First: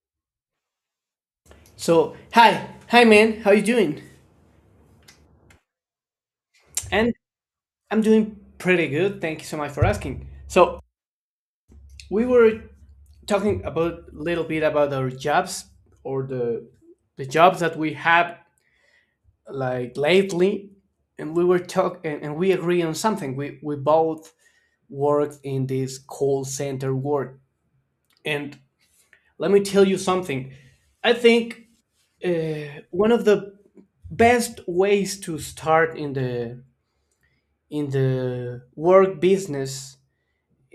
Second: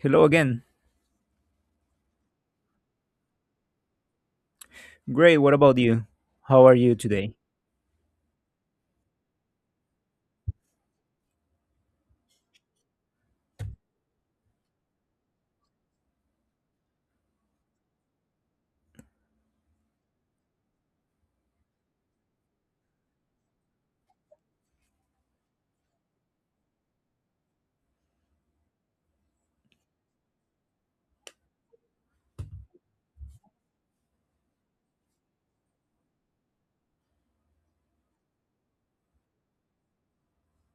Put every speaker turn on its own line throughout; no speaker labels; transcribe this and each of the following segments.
Hello again.
So, man, how you doing?
Great. What about you? How are you
And
today?
I'm doing pretty good. Thank you so much for asking. So, we were talking about a little bit about our jobs or the jobs that we have like lately, and we were talk and we agree on something. We both worked in this call center work, and let me tell you something. I think one of the best ways to start in the work business,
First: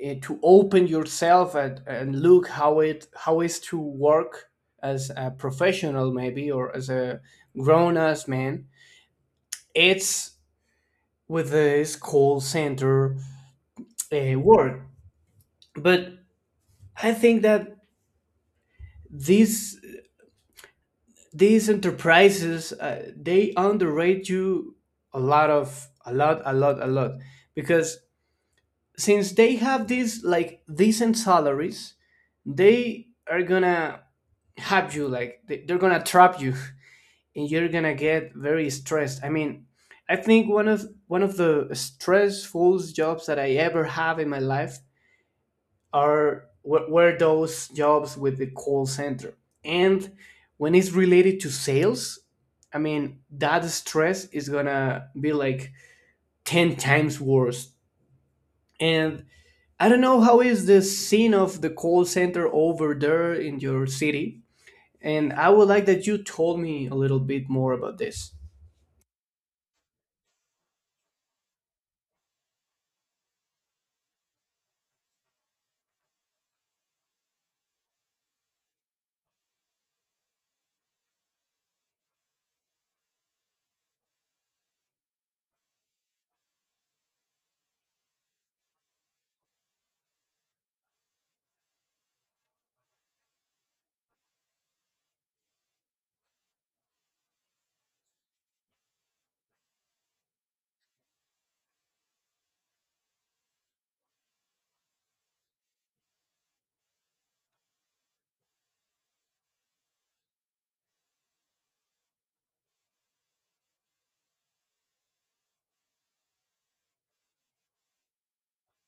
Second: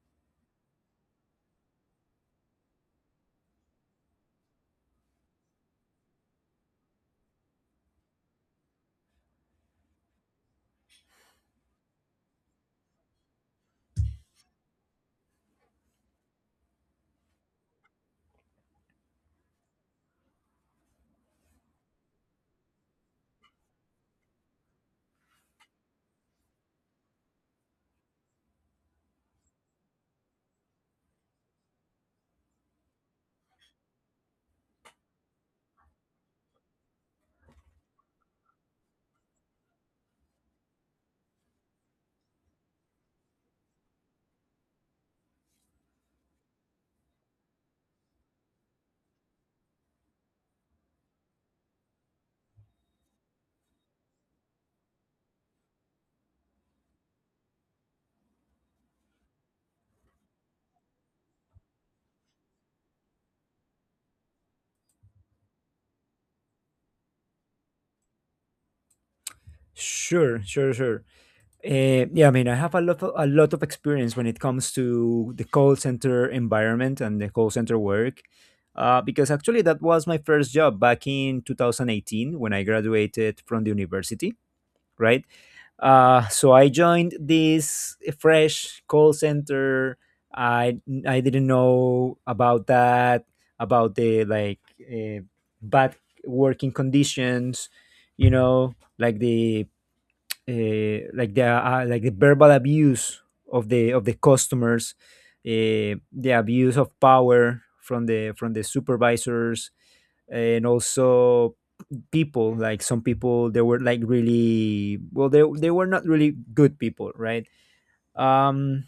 to open yourself at, and look how it how is to work as a professional maybe or as a grown ass man, it's with this call center work. But I think that these these enterprises, they underrate you a lot, of a lot a lot a lot because since they have these like decent salaries, they are gonna have you like they're gonna trap you, and you're gonna get very stressed. I mean, I think one of the stressful jobs that I ever have in my life are were those jobs with the call center, and when it's related to sales, I mean that stress is gonna be like 10 times worse. And I don't know how is the scene of the call center over there in your city. And I would like that you told me a little bit more about this.
Sure, sure, sure. Yeah, I mean, I have a lot of experience when it comes to the call center environment and the call center work, because actually that was my first job back in 2018 when I graduated from the university, right? So I joined this fresh call center. I I didn't know about that, about the like bad working conditions, you know, like the verbal abuse of the customers, the abuse of power from the supervisors, and also people, like some people, they were like, really, well, they were not really good people, right. um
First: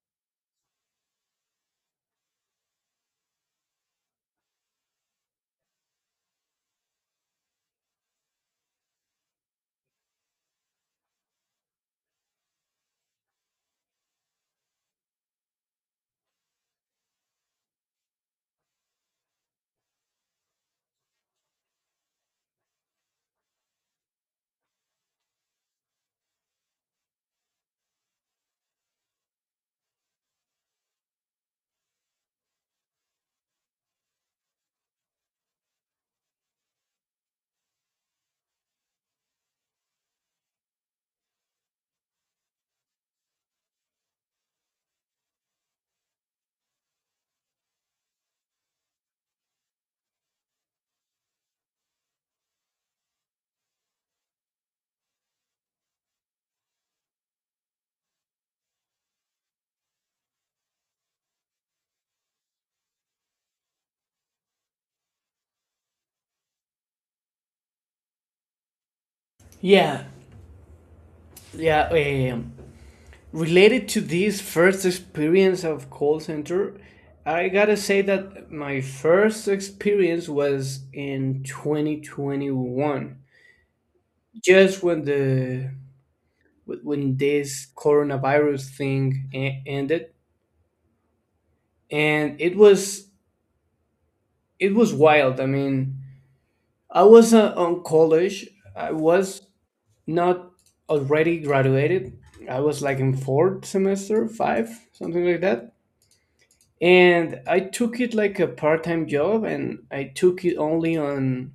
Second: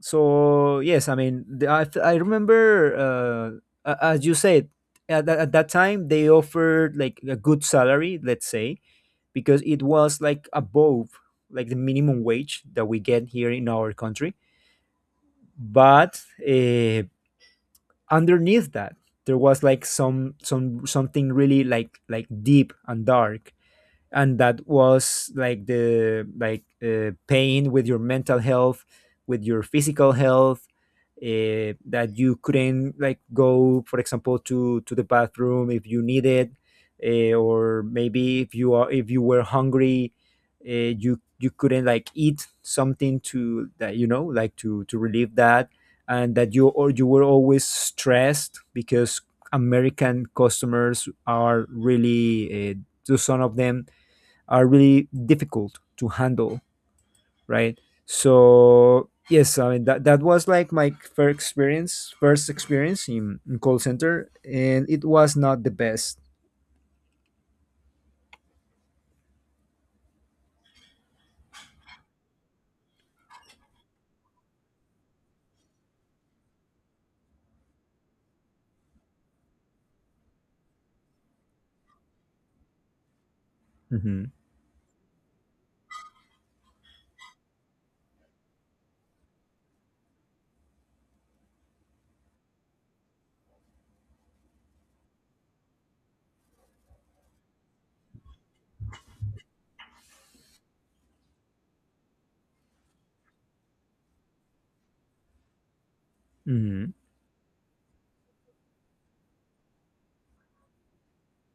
so yes, I mean, I remember, as you said, at that time they offered like a good salary, let's say, because it was like above like the minimum wage that we get here in our country. But uh, underneath that, there was like something really like deep and dark, and that was like the like pain with your mental health, with your physical health, that you couldn't like go, for example, to the bathroom if you needed, or maybe if you were hungry, you couldn't like eat something to that like to relieve that, and that you, or you were always stressed, because American customers are really, to some of them, are really difficult to handle, right? So yes, I mean, that was like my first experience in, call center, and it was not the best.
Yeah, yeah. Um, Related to this first experience of call center, I gotta say that my first experience was in 2021,
Hmm.
just when the when this coronavirus thing ended, and it was wild. I mean, I was on college. I was not already graduated. I was like in fourth semester, five, something like that.
Hmm.
And I took it like a part-time job, and I took it only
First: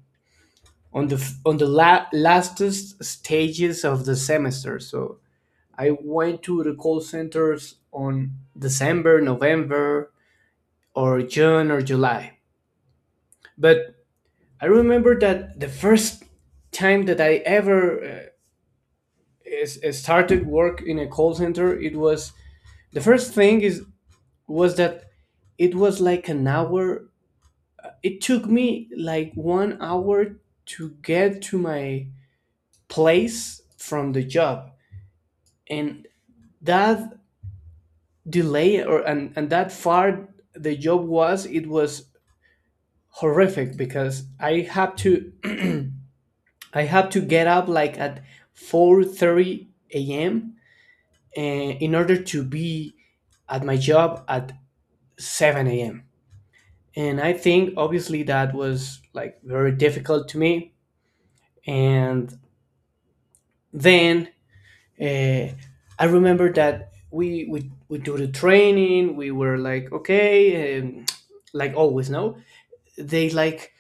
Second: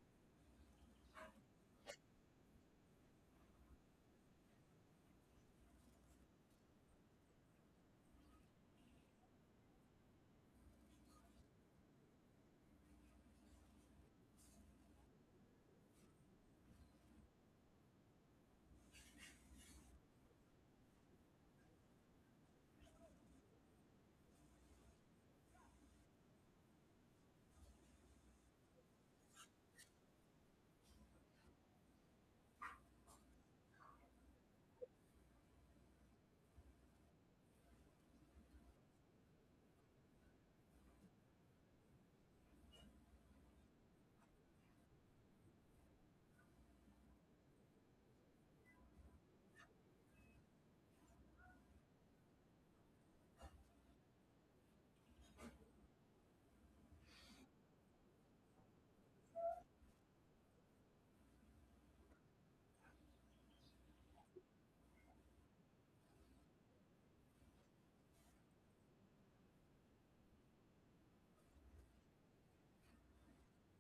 on the f- on the la- lastest stages of the semester. So I went to the call centers on December, November, or June or July. But I remember that the first time that I ever started work in a call center, it was the first thing is was that it was like an hour, it took me like 1 hour to get to my place from the job. And that delay, or and that far, the job was it was horrific because I had to I had to get up like at 4:30 a.m, in order to be at my job at 7 a.m. And I think obviously that was like very difficult to me. And then uh, I remember that we do the training. We were like okay, like always. No, they like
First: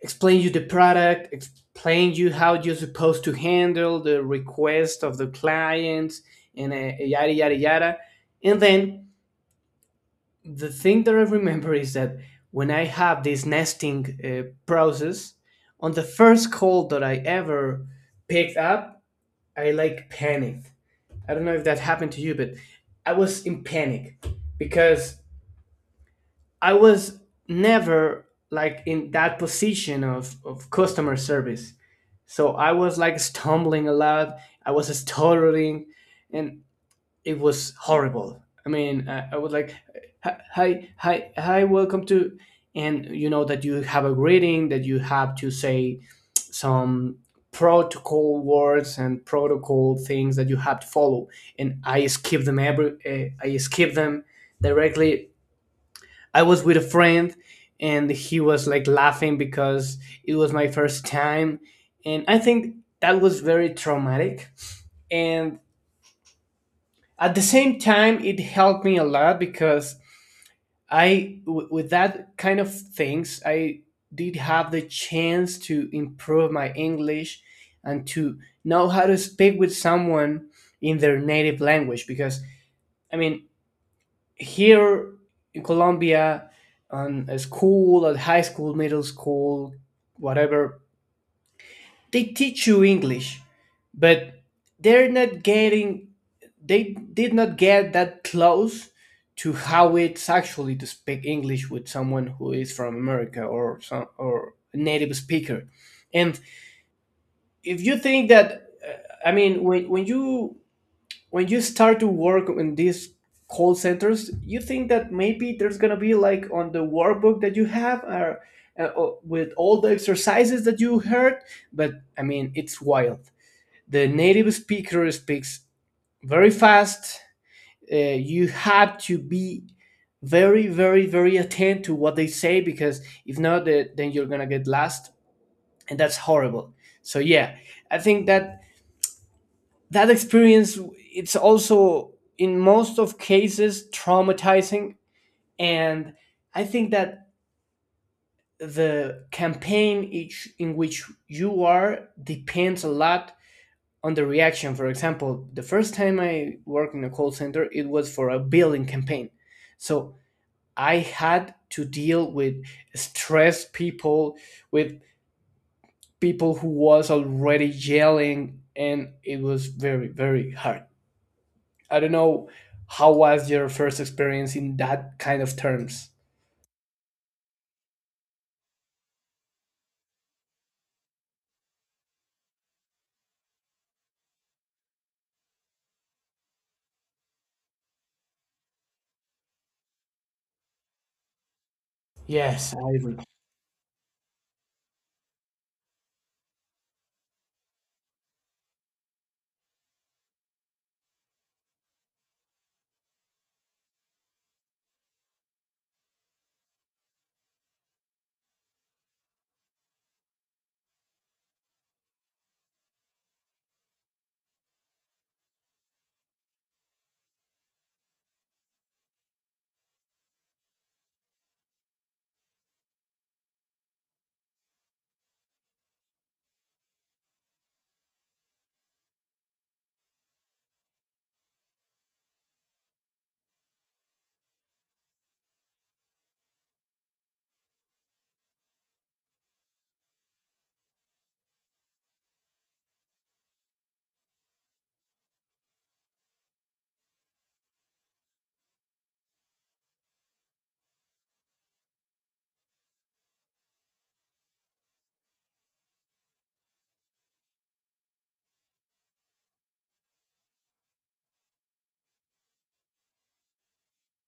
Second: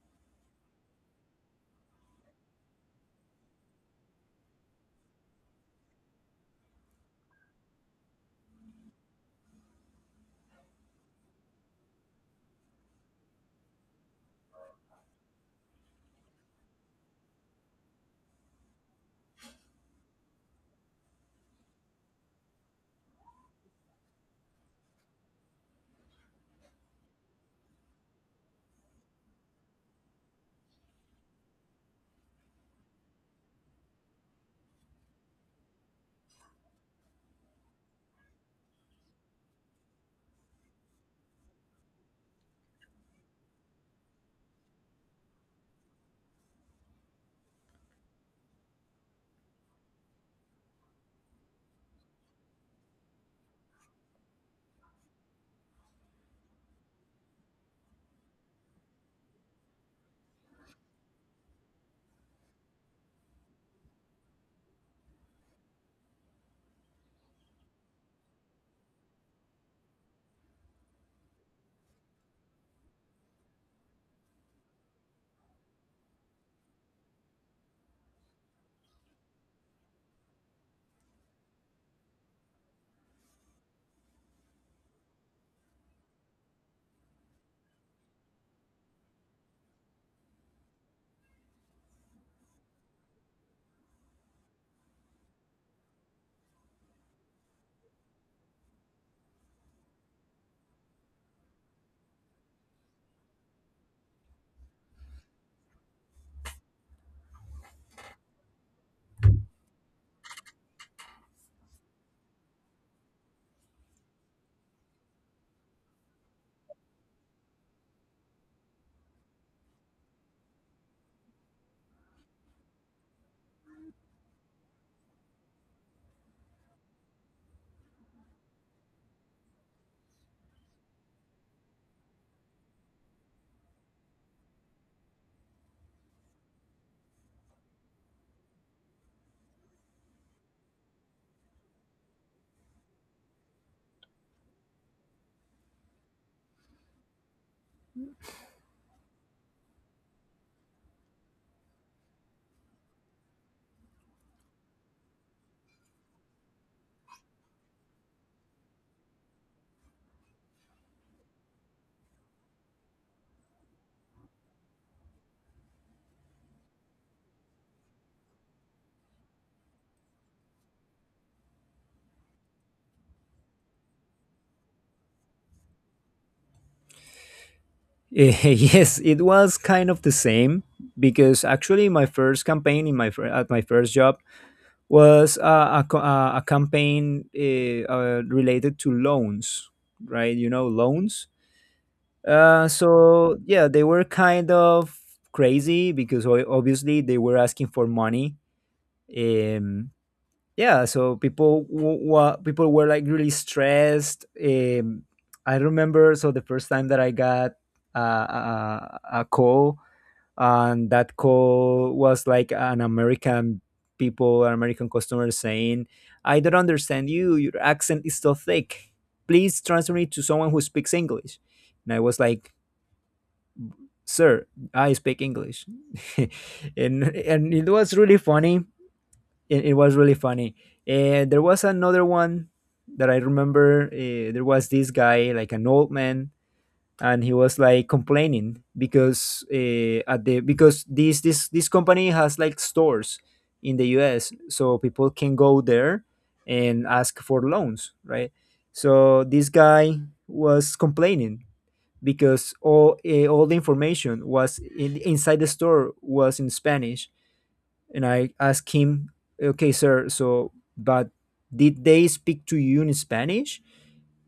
explain you the product, explain you how you're supposed to handle the request of the clients, and yada yada yada. And then the thing that I remember is that when I have this nesting process, on the first call that I ever picked up, I like panicked. I don't know if that happened to you, but I was in panic because I was never like in that position of customer service. So I was like stumbling a lot, I was stuttering, and it was horrible. I mean, I was like, hi, hi, hi, welcome to, and you know that you have a greeting that you have to say some protocol words and protocol things that you have to follow. And I skip them every, I skip them directly. I was with a friend, and he was like laughing because it was my first time, and I think that was very traumatic. And at the same time, it helped me a lot because with that kind of things, I did have the chance to improve my English and to know how to speak with someone in their native language. Because, I mean, here in Colombia, on a school, at high school, middle school, whatever, they teach you English, but they're not getting they did not get that close to how it's actually to speak English with someone who is from America or some or a native speaker. And if you think that, I mean, when you start to work in these call centers, you think that maybe there's gonna be like on the workbook that you have or. With all the exercises that you heard, but I mean, it's wild. The native speaker speaks very fast. You have to be very very very attentive to what they say because if not then you're gonna get lost, and that's horrible. So yeah, I think that that experience, it's also in most of cases traumatizing. And I think that the campaign each in which you are depends a lot on the reaction. For example, the first time I worked in a call center, it was for a billing campaign. So I had to deal with stressed people, with people who was already yelling, and it was very, very hard. I don't know how was your first experience in that kind of terms.
Yes, it was kind of the same, because actually my first campaign, at my first job, was a campaign, related to loans, right? You know, loans.
Yes. I
So yeah, they were kind of crazy, because obviously they were asking for money. Um, yeah, so people w- wa people were like really stressed. I remember, so the first time that I got a call, and that call was like an American customer, saying, "I don't understand you. Your accent is so thick. Please transfer me to someone who speaks English." And I was like, "Sir, I speak English." And it was really funny. It was really funny. And there was another one that I remember. There was this guy, like an old man, and he was like complaining because, at the because this this company has like stores in the US, so people can go there and ask for loans, right? So this guy was complaining, because all, the information was inside the store, was in Spanish, and I asked him, "Okay, sir, so, but did they speak to you in Spanish?"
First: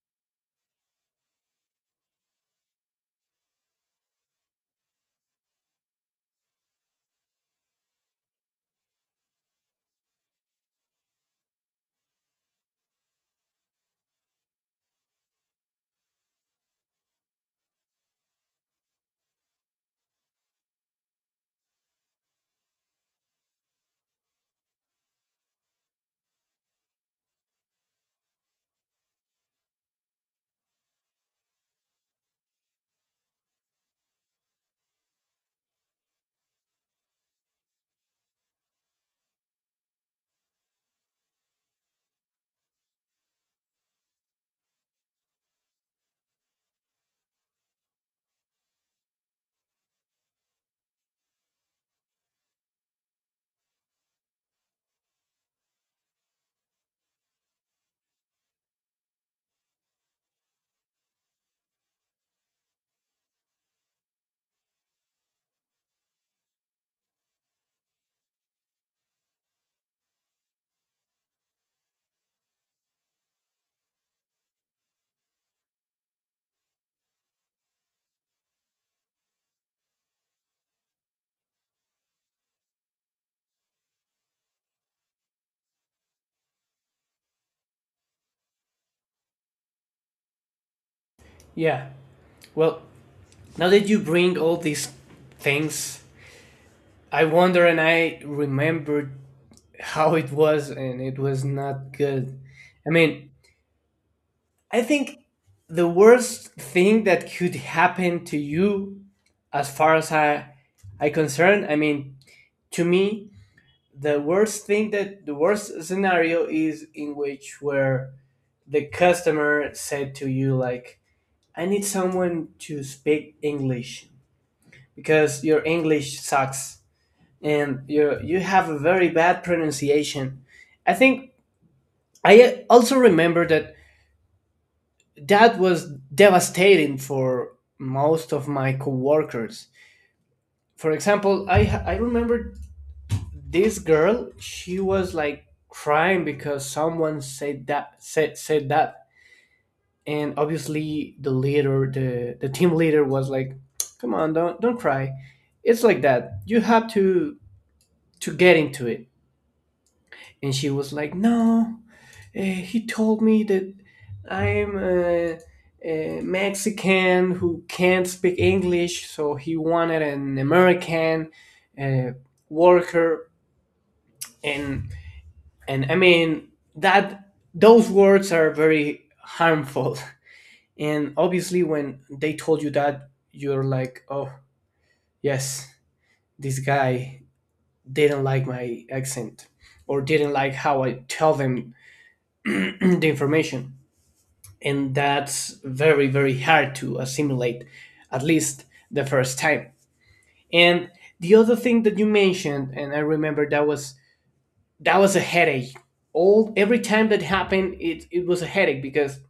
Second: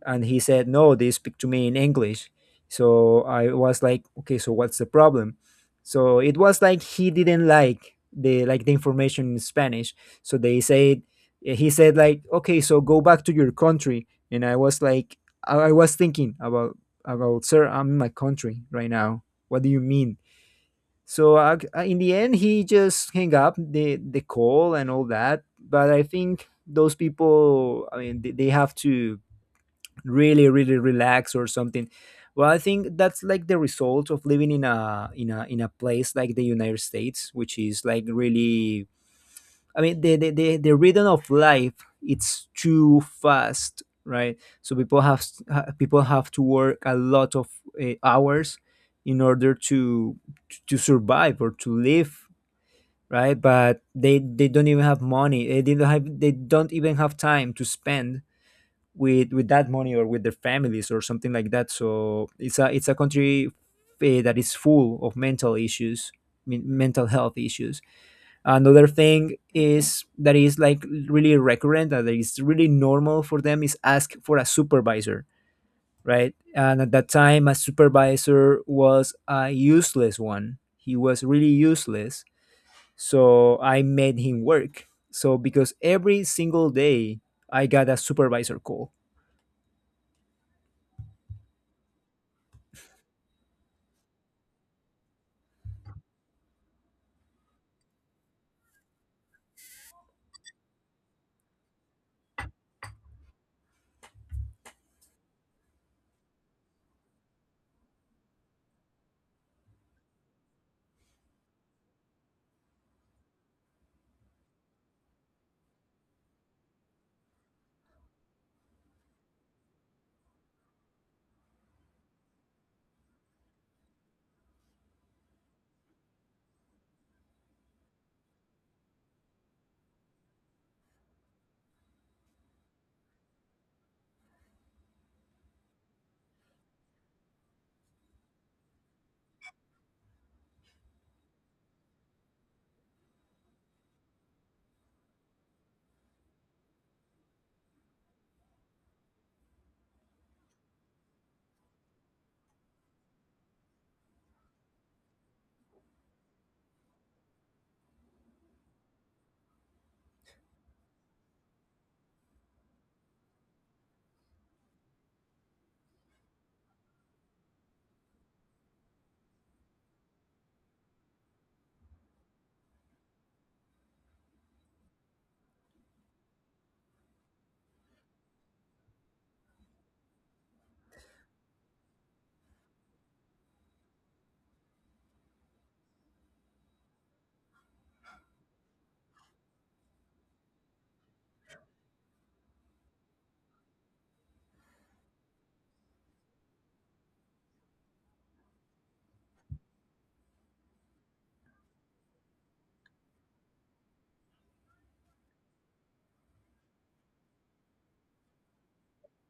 And he said, "No, they speak to me in English." So I was like, "Okay, so what's the problem?" So it was like he didn't like the, information in Spanish. So they said he said like, "Okay, so go back to your country." And I was like, I was thinking about, sir, I'm in my country right now. What do you mean? So in the end, he just hang up the call and all that. But I think those people, I mean, they, have to really, really relax or something. Well, I think that's like the result of living in a, in a place like the United States, which is like really, I mean, the, rhythm of life, it's too fast, right? So people have, people have to work a lot of hours in order to survive or to live, right? But they don't even have money. They didn't have they don't even have time to spend with that money or with their families or something like that. So it's a, it's a country, that is full of mental issues, mental health issues. Another thing is that is like really recurrent, that is really normal for them, is ask for a supervisor, right? And at that time, a supervisor was a useless one. He was really useless. So I made him work, so, because every single day I got a supervisor call.
Yeah. Well, now that you bring all these things, I wonder and I remembered how it was, and it was not good. I mean, I think the worst thing that could happen to you, as far as I concerned, I mean, to me, the worst thing, that the worst scenario is in which where the customer said to you like, "I need someone to speak English because your English sucks and you have a very bad pronunciation." I think I also remember that that was devastating for most of my coworkers. For example, I remember this girl, she was like crying because someone said that. And obviously the leader, the team leader was like, come on, don't cry, it's like that, you have to get into it. And she was like, no, uh, he told me that I'm a mexican who can't speak english, so he wanted an american uh, worker. and and I mean that those words are very harmful. And obviously when they told you that, you're like, oh yes, this guy didn't like my accent or didn't like how I tell them the information. And that's very very hard to assimilate, at least the first time. And the other thing that you mentioned, and I remember that was a headache. All every time that happened, it was a headache because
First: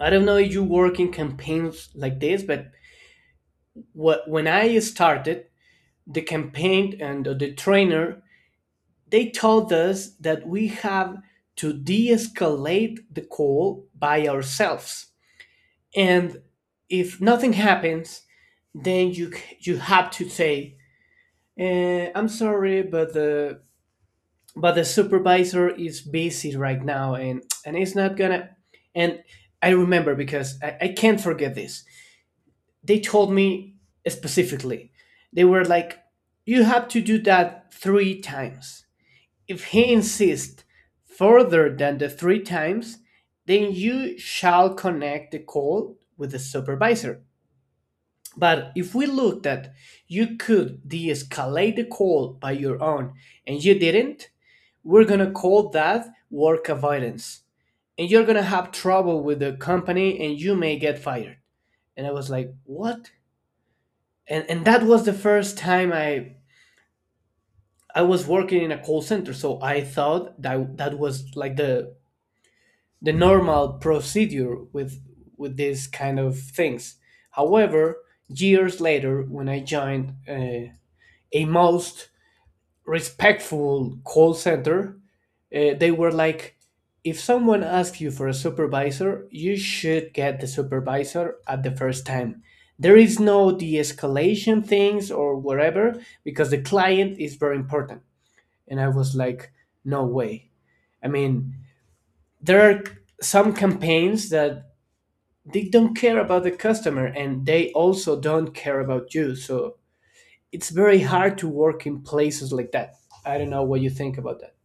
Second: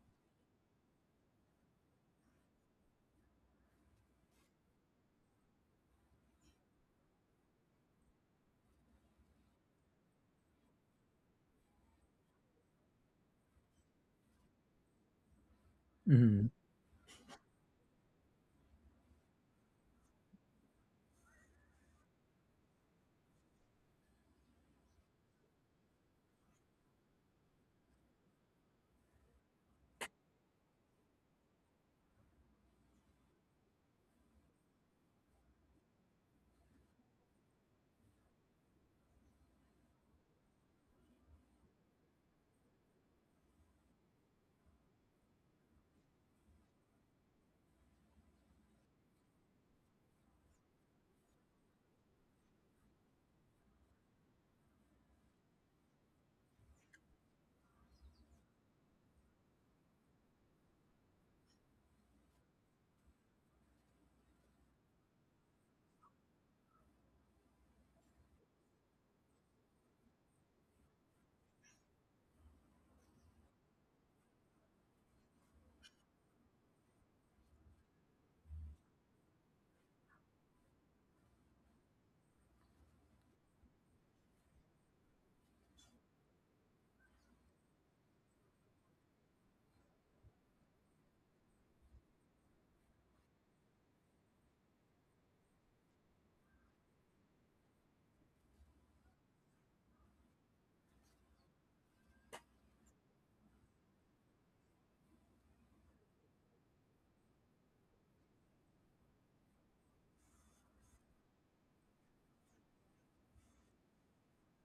I don't know if you work in campaigns like this, but what, when I started the campaign and the trainer, they told us that we have to de-escalate the call by ourselves. And if nothing happens, then you have to say, "I'm sorry, but the supervisor is busy right now, and it's not gonna." And I remember because I can't forget this, they told me specifically, they were like, you have to do that 3 times. If he insists further than the 3 times, then you shall connect the call with the supervisor. But if we looked at you could de-escalate the call by your own and you didn't, we're gonna call that work avoidance, and you're gonna have trouble with the company and you may get fired. And I was like, what? And that was the first time i was working in a call center, so I thought that that was like the normal procedure with these kind of things. However, years later when I joined, a most respectful call center, they were like, if someone asks you for a supervisor, you should get the supervisor at the first time. There is no de escalation things or whatever because the client is very important. And I was like, no way. I mean, there are some campaigns that they don't care about the customer and they also don't care about you. So it's very hard to work in places like that. I don't know what you think about that.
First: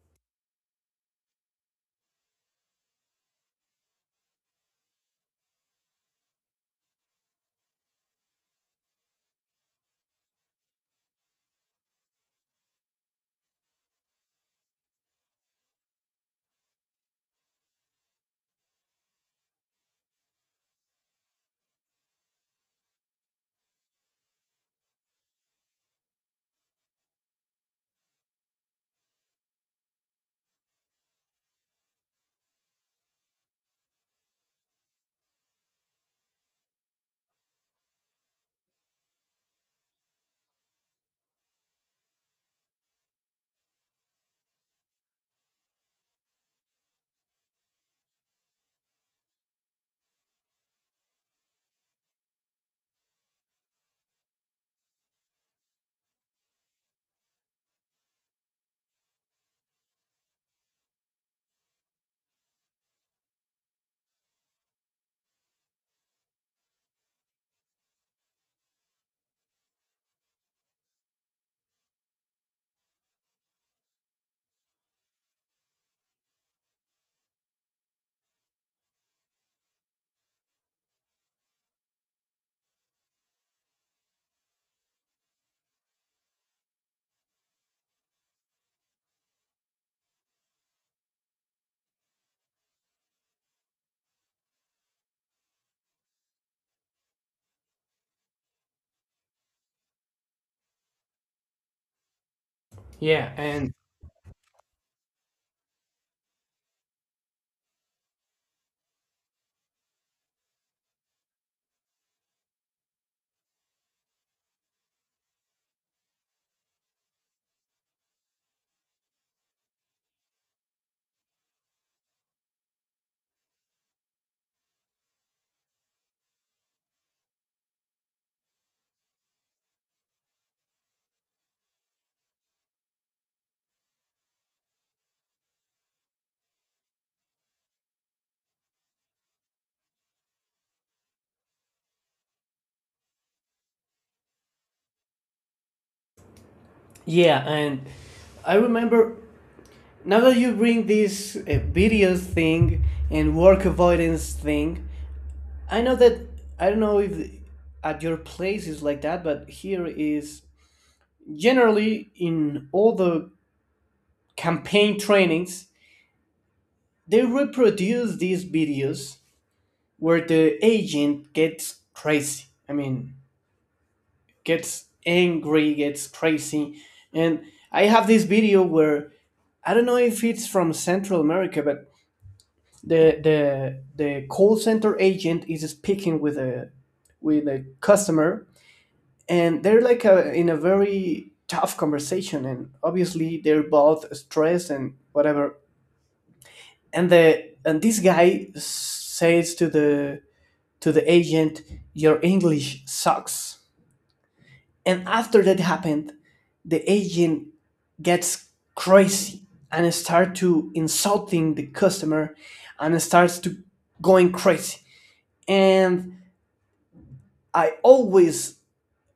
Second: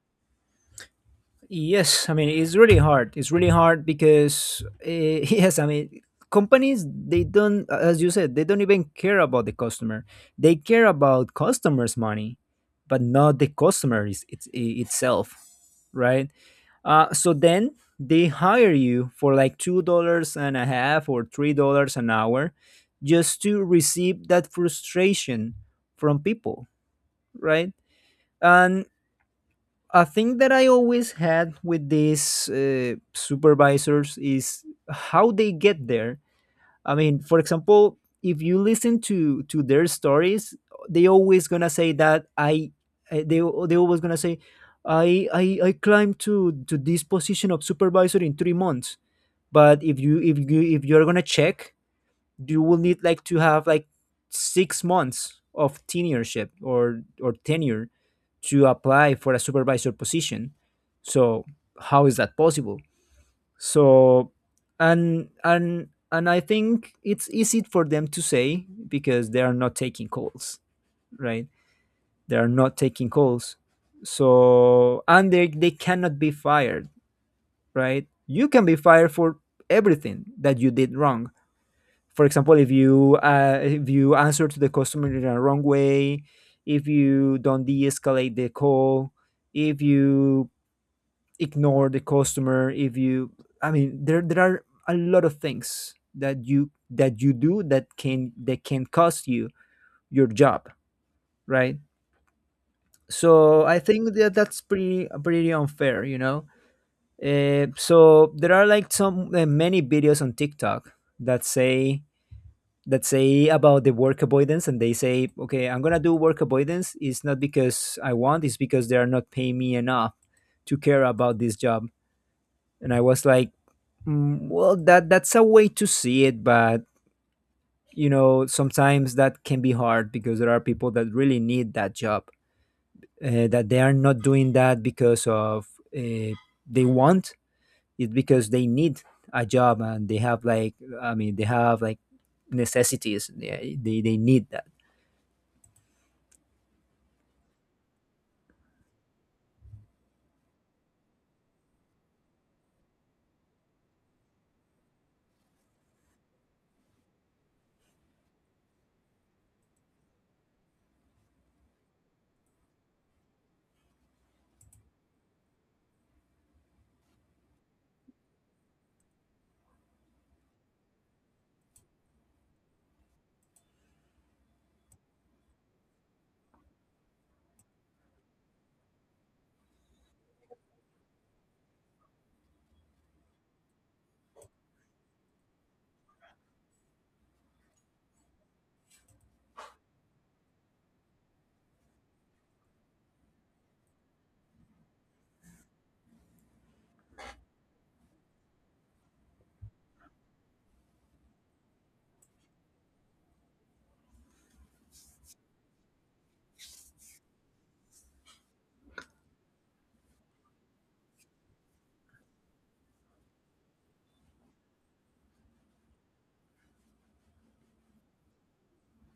Yes, I mean, it's really hard. It's really hard, because yes, I mean, companies, they don't, as you said, they don't even care about the customer. They care about customers' money, but not the customer itself, right? So then they hire you for like two dollars and a half or $3 an hour, just to receive that frustration from people, right? And a thing that I always had with these supervisors is how they get there. I mean, for example, if you listen to their stories, they always gonna say that, I- they always gonna say I I climbed to this position of supervisor in 3 months. But if you, if you're gonna check, you will need like to have like 6 months of tenureship, or tenure to apply for a supervisor position. So how is that possible? So, and I think it's easy for them to say, because they are not taking calls, right? They are not taking calls. So, and they cannot be fired, right? You can be fired for everything that you did wrong. For example, if you answer to the customer in a wrong way, if you don't de-escalate the call, if you ignore the customer, if you I mean, there are a lot of things that you, do that can, cost you your job, right?
Yeah,
So
and
I think that that's pretty, pretty unfair. So there are like, some many videos on TikTok that say, about the work avoidance, and they say, "Okay, I'm gonna do work avoidance. It's not because I want, it's because they are not paying me enough to care about this job." And I was like, well, that's a way to see it. But sometimes that can be hard, because there are people that really need that job, that they are not doing that because of, uh, they want, it's because they need a job, and they have like I mean they have like necessities, they need that.
Yeah, and I remember now that you bring this videos thing and work avoidance thing. I know that I don't know if at your place is like that, but here is generally in all the campaign trainings they reproduce these videos where the agent gets crazy. I mean, gets angry, gets crazy, and I have this video where I don't know if it's from Central America, but the the call center agent is speaking with a customer, and they're like a, in a very tough conversation, and obviously they're both stressed and whatever. And the and this guy says to the agent, "Your English sucks." And after that happened, the agent gets crazy and start to insulting the customer and starts to going crazy. And i always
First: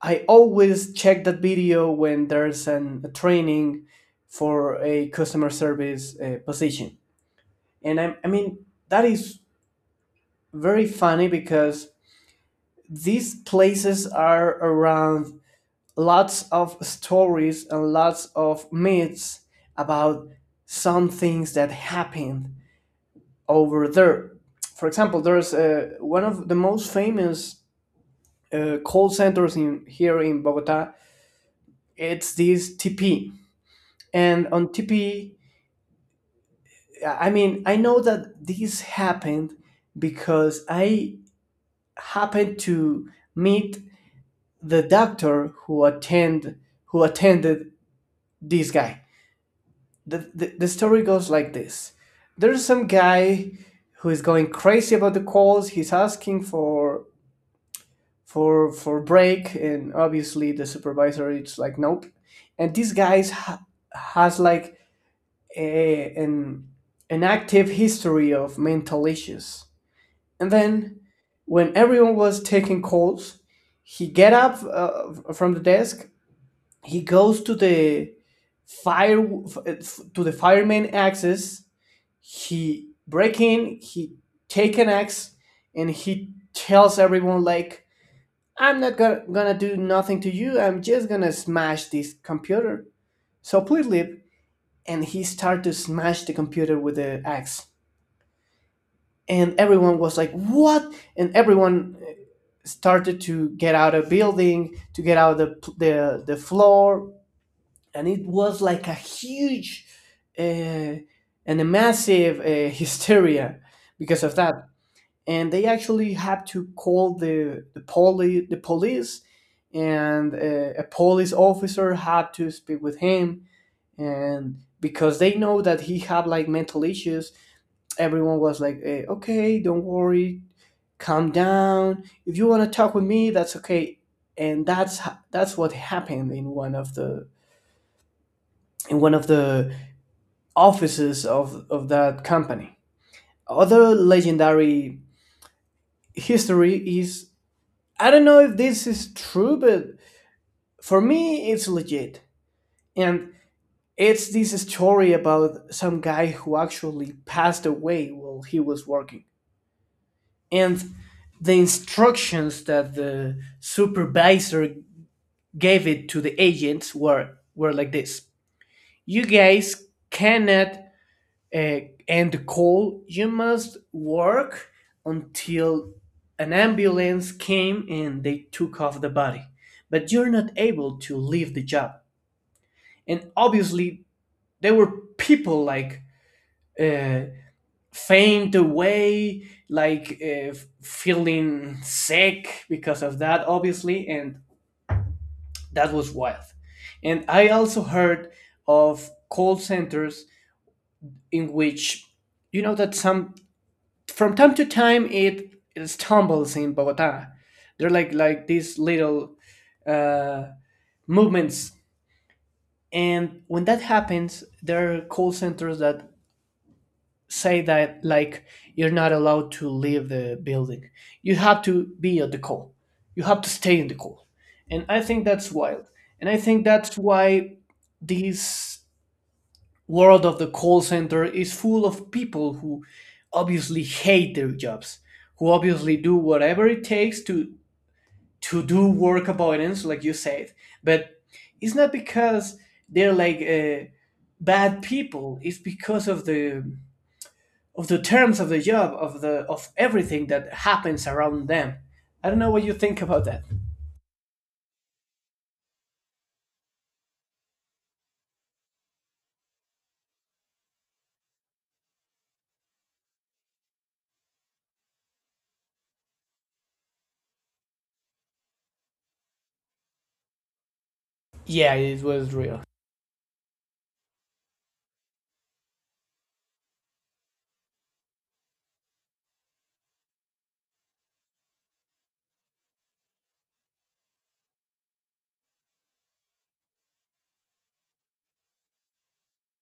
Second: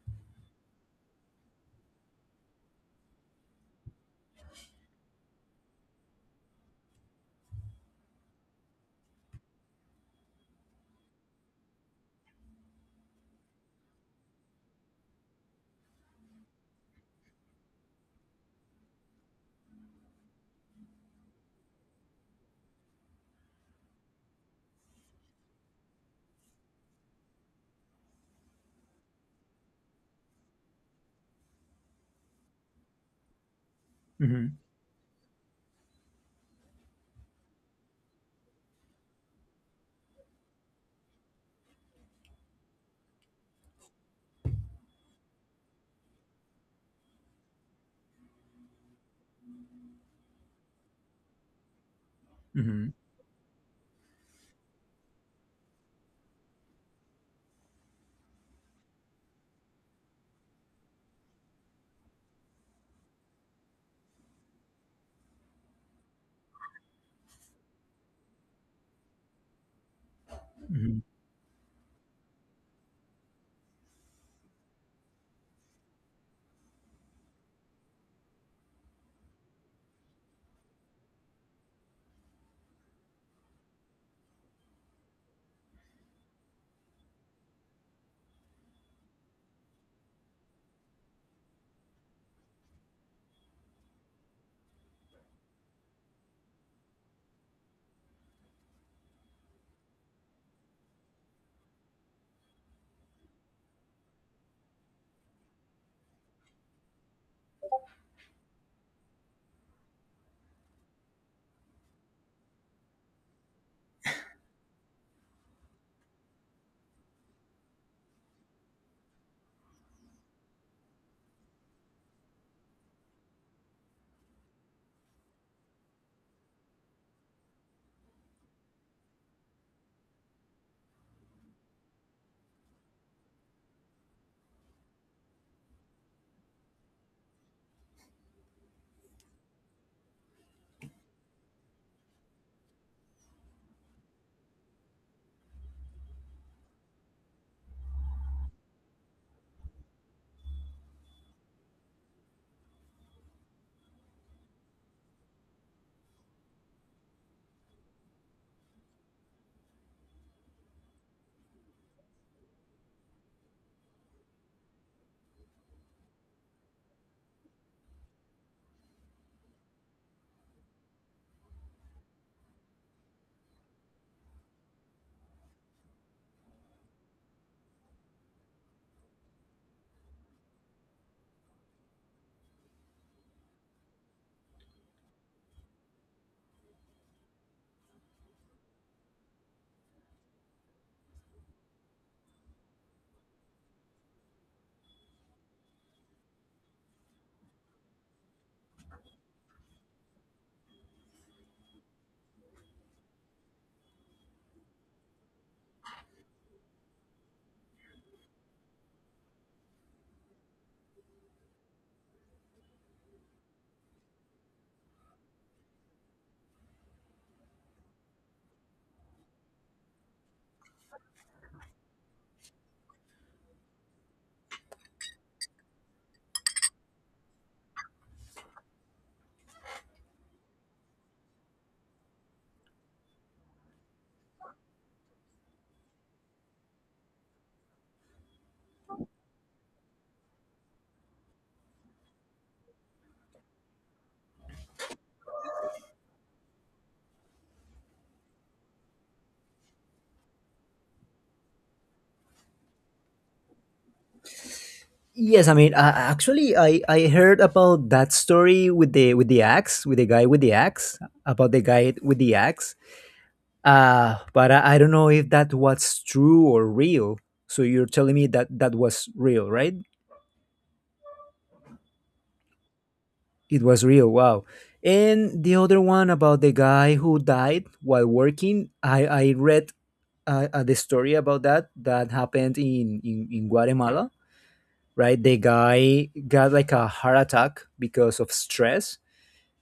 I always check that video when there's a training for a customer service position. And I mean that is very funny because these places are around lots of stories and lots of myths about some things that happened over there. For example, there's one of the most famous call centers in here in Bogota. It's this TP. And
Mhm.
on TP, I mean, I know that this happened because I happened to meet the doctor who attend who attended this guy. The story goes like this. There's some
Hmm.
guy who is going crazy about the calls. He's asking for for break, and obviously the supervisor is like nope. And this guy has like a, an, an active history of mental issues. And
Hmm.
then, when everyone was taking calls, he get up from the desk. He goes to the fireman axis. He break in. He take an axe, and he tells everyone like, "I'm not gonna do nothing to you. I'm just gonna smash this computer. So please leave." And he start to smash the computer with the axe, and everyone was like what, and everyone started to get out of building, to get out of the the floor. And it was like a huge uh, and a massive hysteria because of that. And they actually had to call the the police. And a police officer had to speak with him, and because they know that he had like mental issues, everyone was like, eh, okay, don't worry, calm down. If you want to talk with me, that's okay. And that's what happened in one of the in one of the offices of that company. Other legendary history is, I don't know if this is true, but for me it's legit. And it's this story about some guy who actually passed away while he was working, and the instructions that the supervisor gave it to the agents were like this: you guys cannot uh, end the call, you must work until an ambulance came and they took off the body, but you're not able to leave the job. And obviously there were people like uh, faint away, like feeling sick because of that, obviously. And that was wild. And I also heard of call centers in which, you know, that some, from time to time, it stumbles in Bogota. They're like these little uh, movements, and when that happens, there are call centers that say that like you're not allowed to leave the building. You have to be at the call. You have to stay in the call. And I think that's wild. And I think that's why this world of the call center is full of people who obviously hate their jobs, who obviously do whatever it takes to do work avoidance, like you said. But it's not because they're like bad people. It's because of the terms of the job, of the of everything that happens around them. I don't know what you think about that.
Yes, I mean, actually, I heard about that story with the, axe, about the guy with the axe. But I don't know if that was true or real. So you're telling me that that was real, right?
Yeah, it was real.
It was real. Wow. And the other one about the guy who died while working, I read the story about that that happened in in Guatemala, right? The guy got like a heart attack because of stress,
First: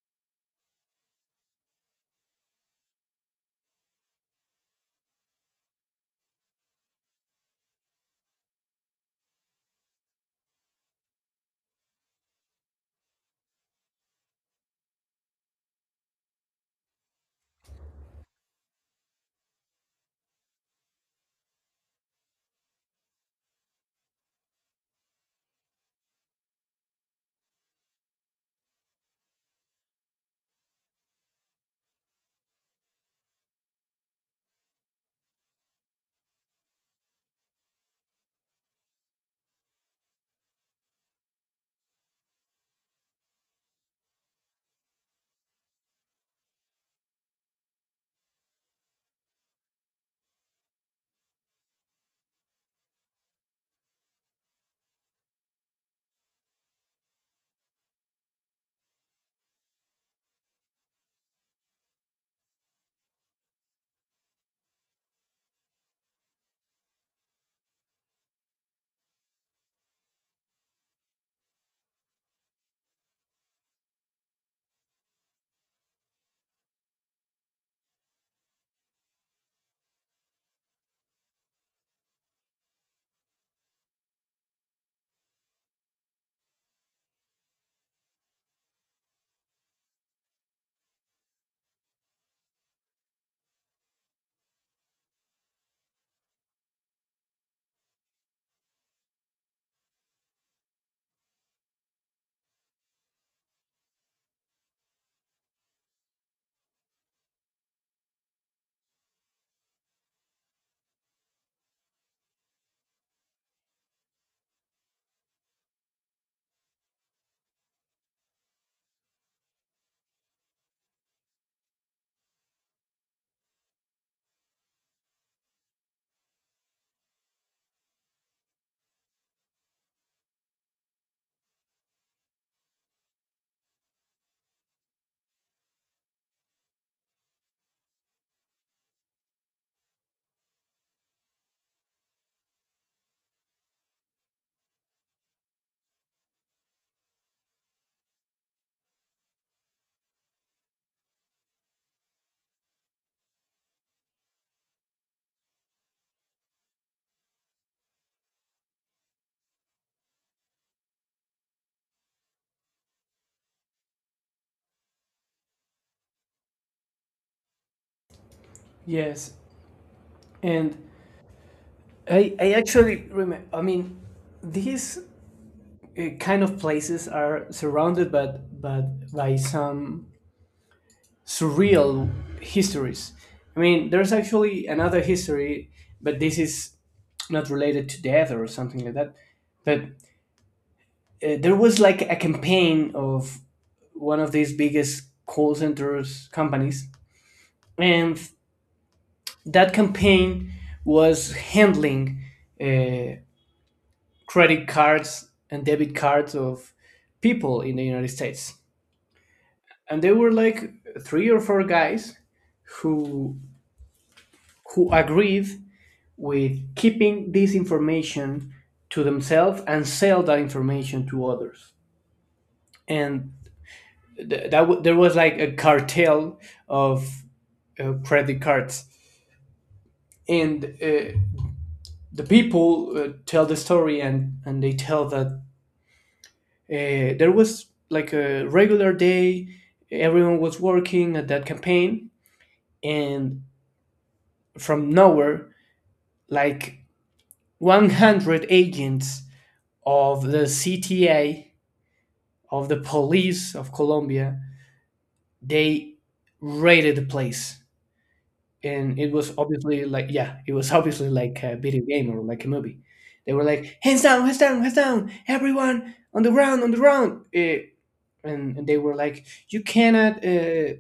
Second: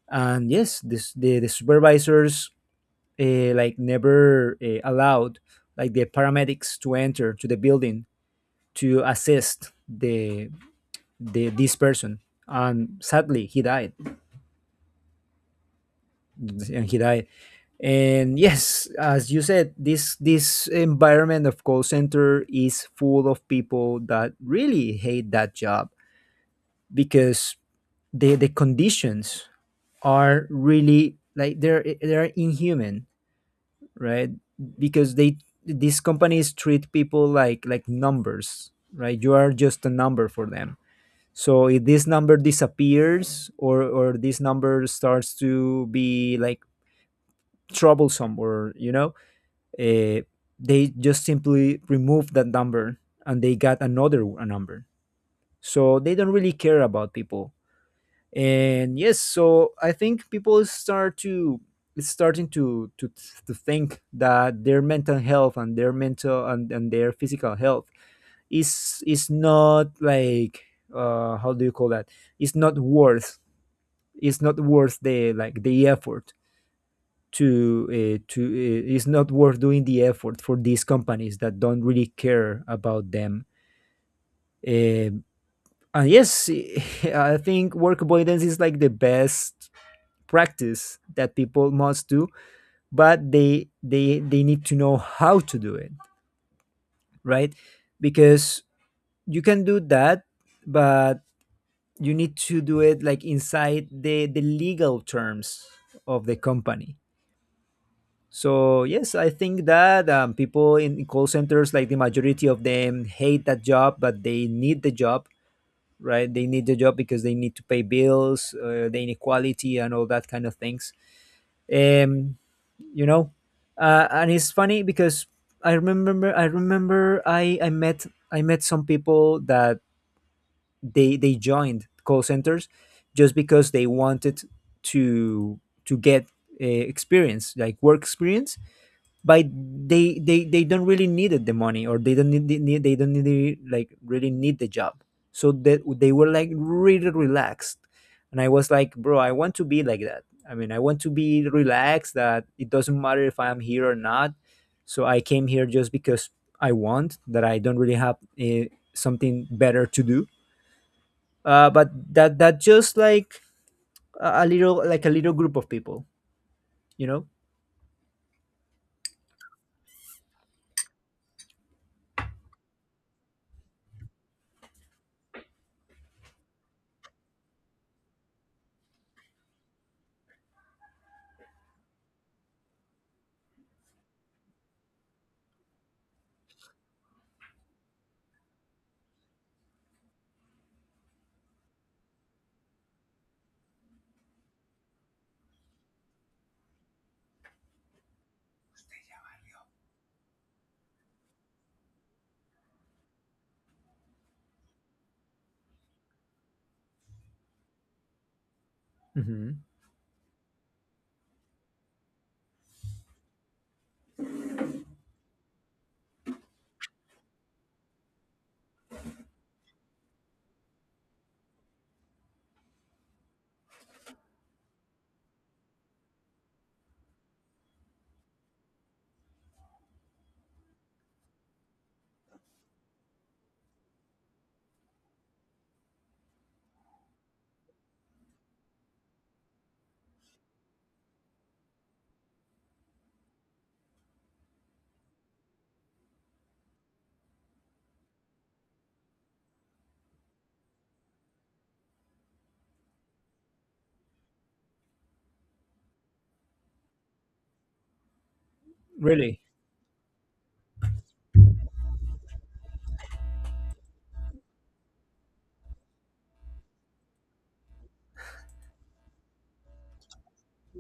and yes, the supervisors, like, never allowed like the paramedics to enter to the building to assist the this person, and sadly he died. And yes, as you said, this environment of call center is full of people that really hate that job, because the conditions are really like, they're inhuman, right? Because, they these companies treat people like, numbers, right? You are just a number for them. So if this number disappears, or this number starts to be like troublesome, or uh, they just simply remove that number and they got another, number. So they don't really care about people. And yes, so I think, people start to it's starting to, to think that their mental health, and their mental, and their physical health, is not like, how do you call that, it's not worth it's not worth the, effort, to it's not worth doing the effort for these companies that don't really care about them, uh, and yes. I think work avoidance is like the best practice that people must do, but they need to know how to do it, right? Because you can do that, but you need to do it like inside the legal terms of the company. So yes, I think that people in call centers, like the majority of them, hate that job, but they need the job, right? They need the job, because they need to pay bills, the inequality and all that kind of things. um, you know and it's funny because I remember, I met some people that they joined call centers just because they wanted to get experience, like work experience, by, they don't really needed the money, or they don't need the, like really need the job. So that they were like really relaxed. And I was like, bro, I want to be like that. I mean, I want to be relaxed, that it doesn't matter if I'm here or not. So I came here just because I want that. I don't really have uh, something better to do, but that just like, a little, like a little group of people you know
Yes, and I actually remember, I mean, these kind of places are surrounded, but by some surreal histories. I mean, there's actually another history, but this is not related to death or something like that. But there was like a campaign of one of these biggest call centers companies, and that campaign was handling uh, credit cards and debit cards of people in the United States.
hmm.
And there were like three or four guys who who agreed with keeping this information to themselves and sell that information to others. And there was like a cartel of credit cards. And the people tell the story, and they tell that there was like a regular day, everyone was working at that campaign, and from nowhere, like 100 agents of the CTA, of the police of Colombia, they raided the place. And it was
Really?
obviously like, yeah, it was obviously like a video game or like a movie. They were like, hands down, hands down, hands down, everyone on the ground, on the ground. And they were like, you cannot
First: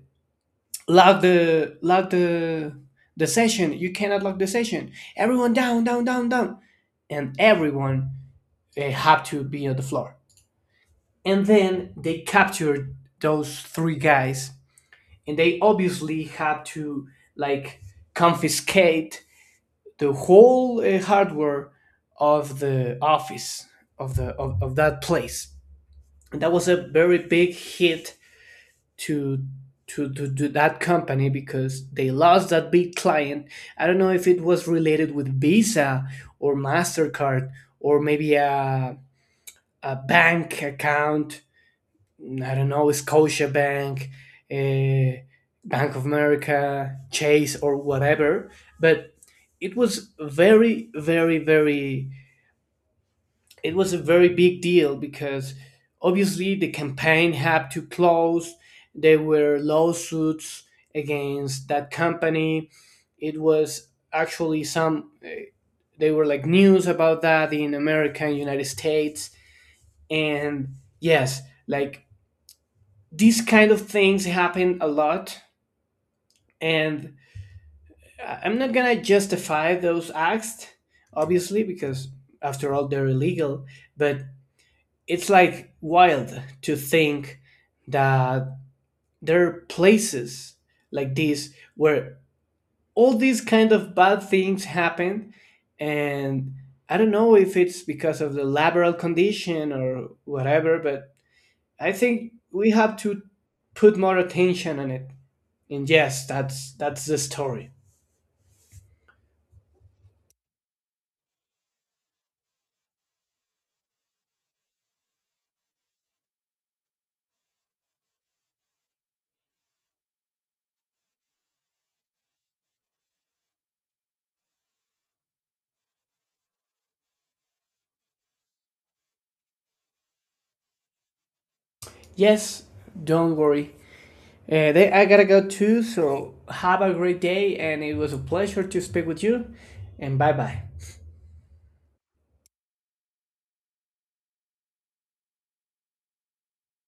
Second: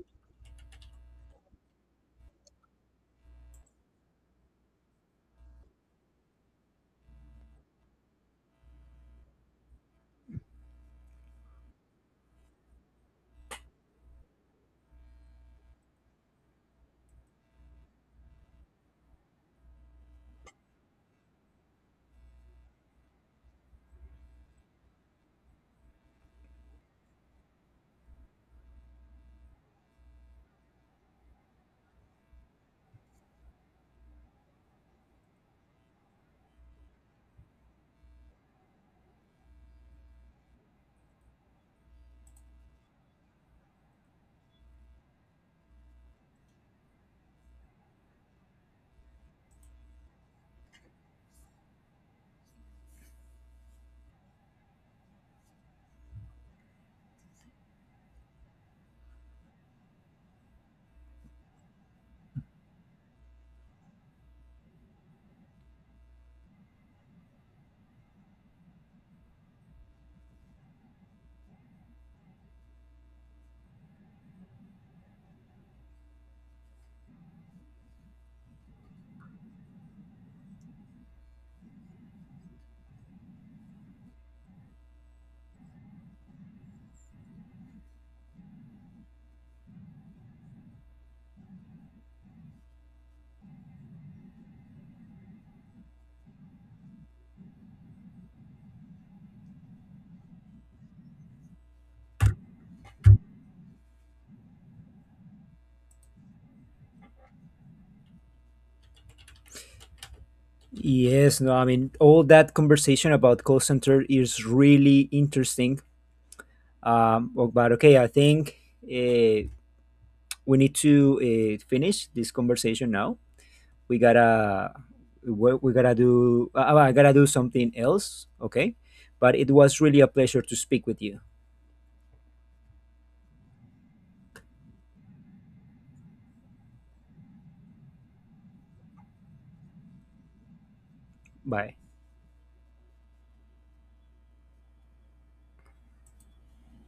lock the lock the session, you cannot lock the session, everyone down, down, down, down. And everyone had to be on the floor. And then they captured those three guys, and they obviously had to like confiscate the whole hardware of the office, of the of that place. And that was a very big hit to to that company because they lost that big client. I don't know if it was related with Visa or Mastercard, or maybe a bank account, I don't know, scotia bank uh, Bank of America, Chase, or whatever. But it was very, very, very, it was a very big deal because obviously the campaign had to close. There were lawsuits against that company. It was actually some, eh, they were like news about that in America and United States. And yes, like these kind of things happen a lot. And I- I'm not going to justify those acts, obviously, because after all, they're illegal. But it's like wild to think that there are places like this where all these kind of bad things happen. And I don't know if it's because of the laboral condition or whatever, but I think we have to put more attention on it. And yes, that's the story.
Yes, no, I mean, all that conversation about call center is really interesting. Oh, but okay, I think uh, we need to finish this conversation now. We gotta, we gotta do, I gotta do something else, okay? But it was really a pleasure to speak with you.
Yes, don't worry. I gotta go too, so have a great day, and it was a pleasure to speak with you. And bye bye.
Bye.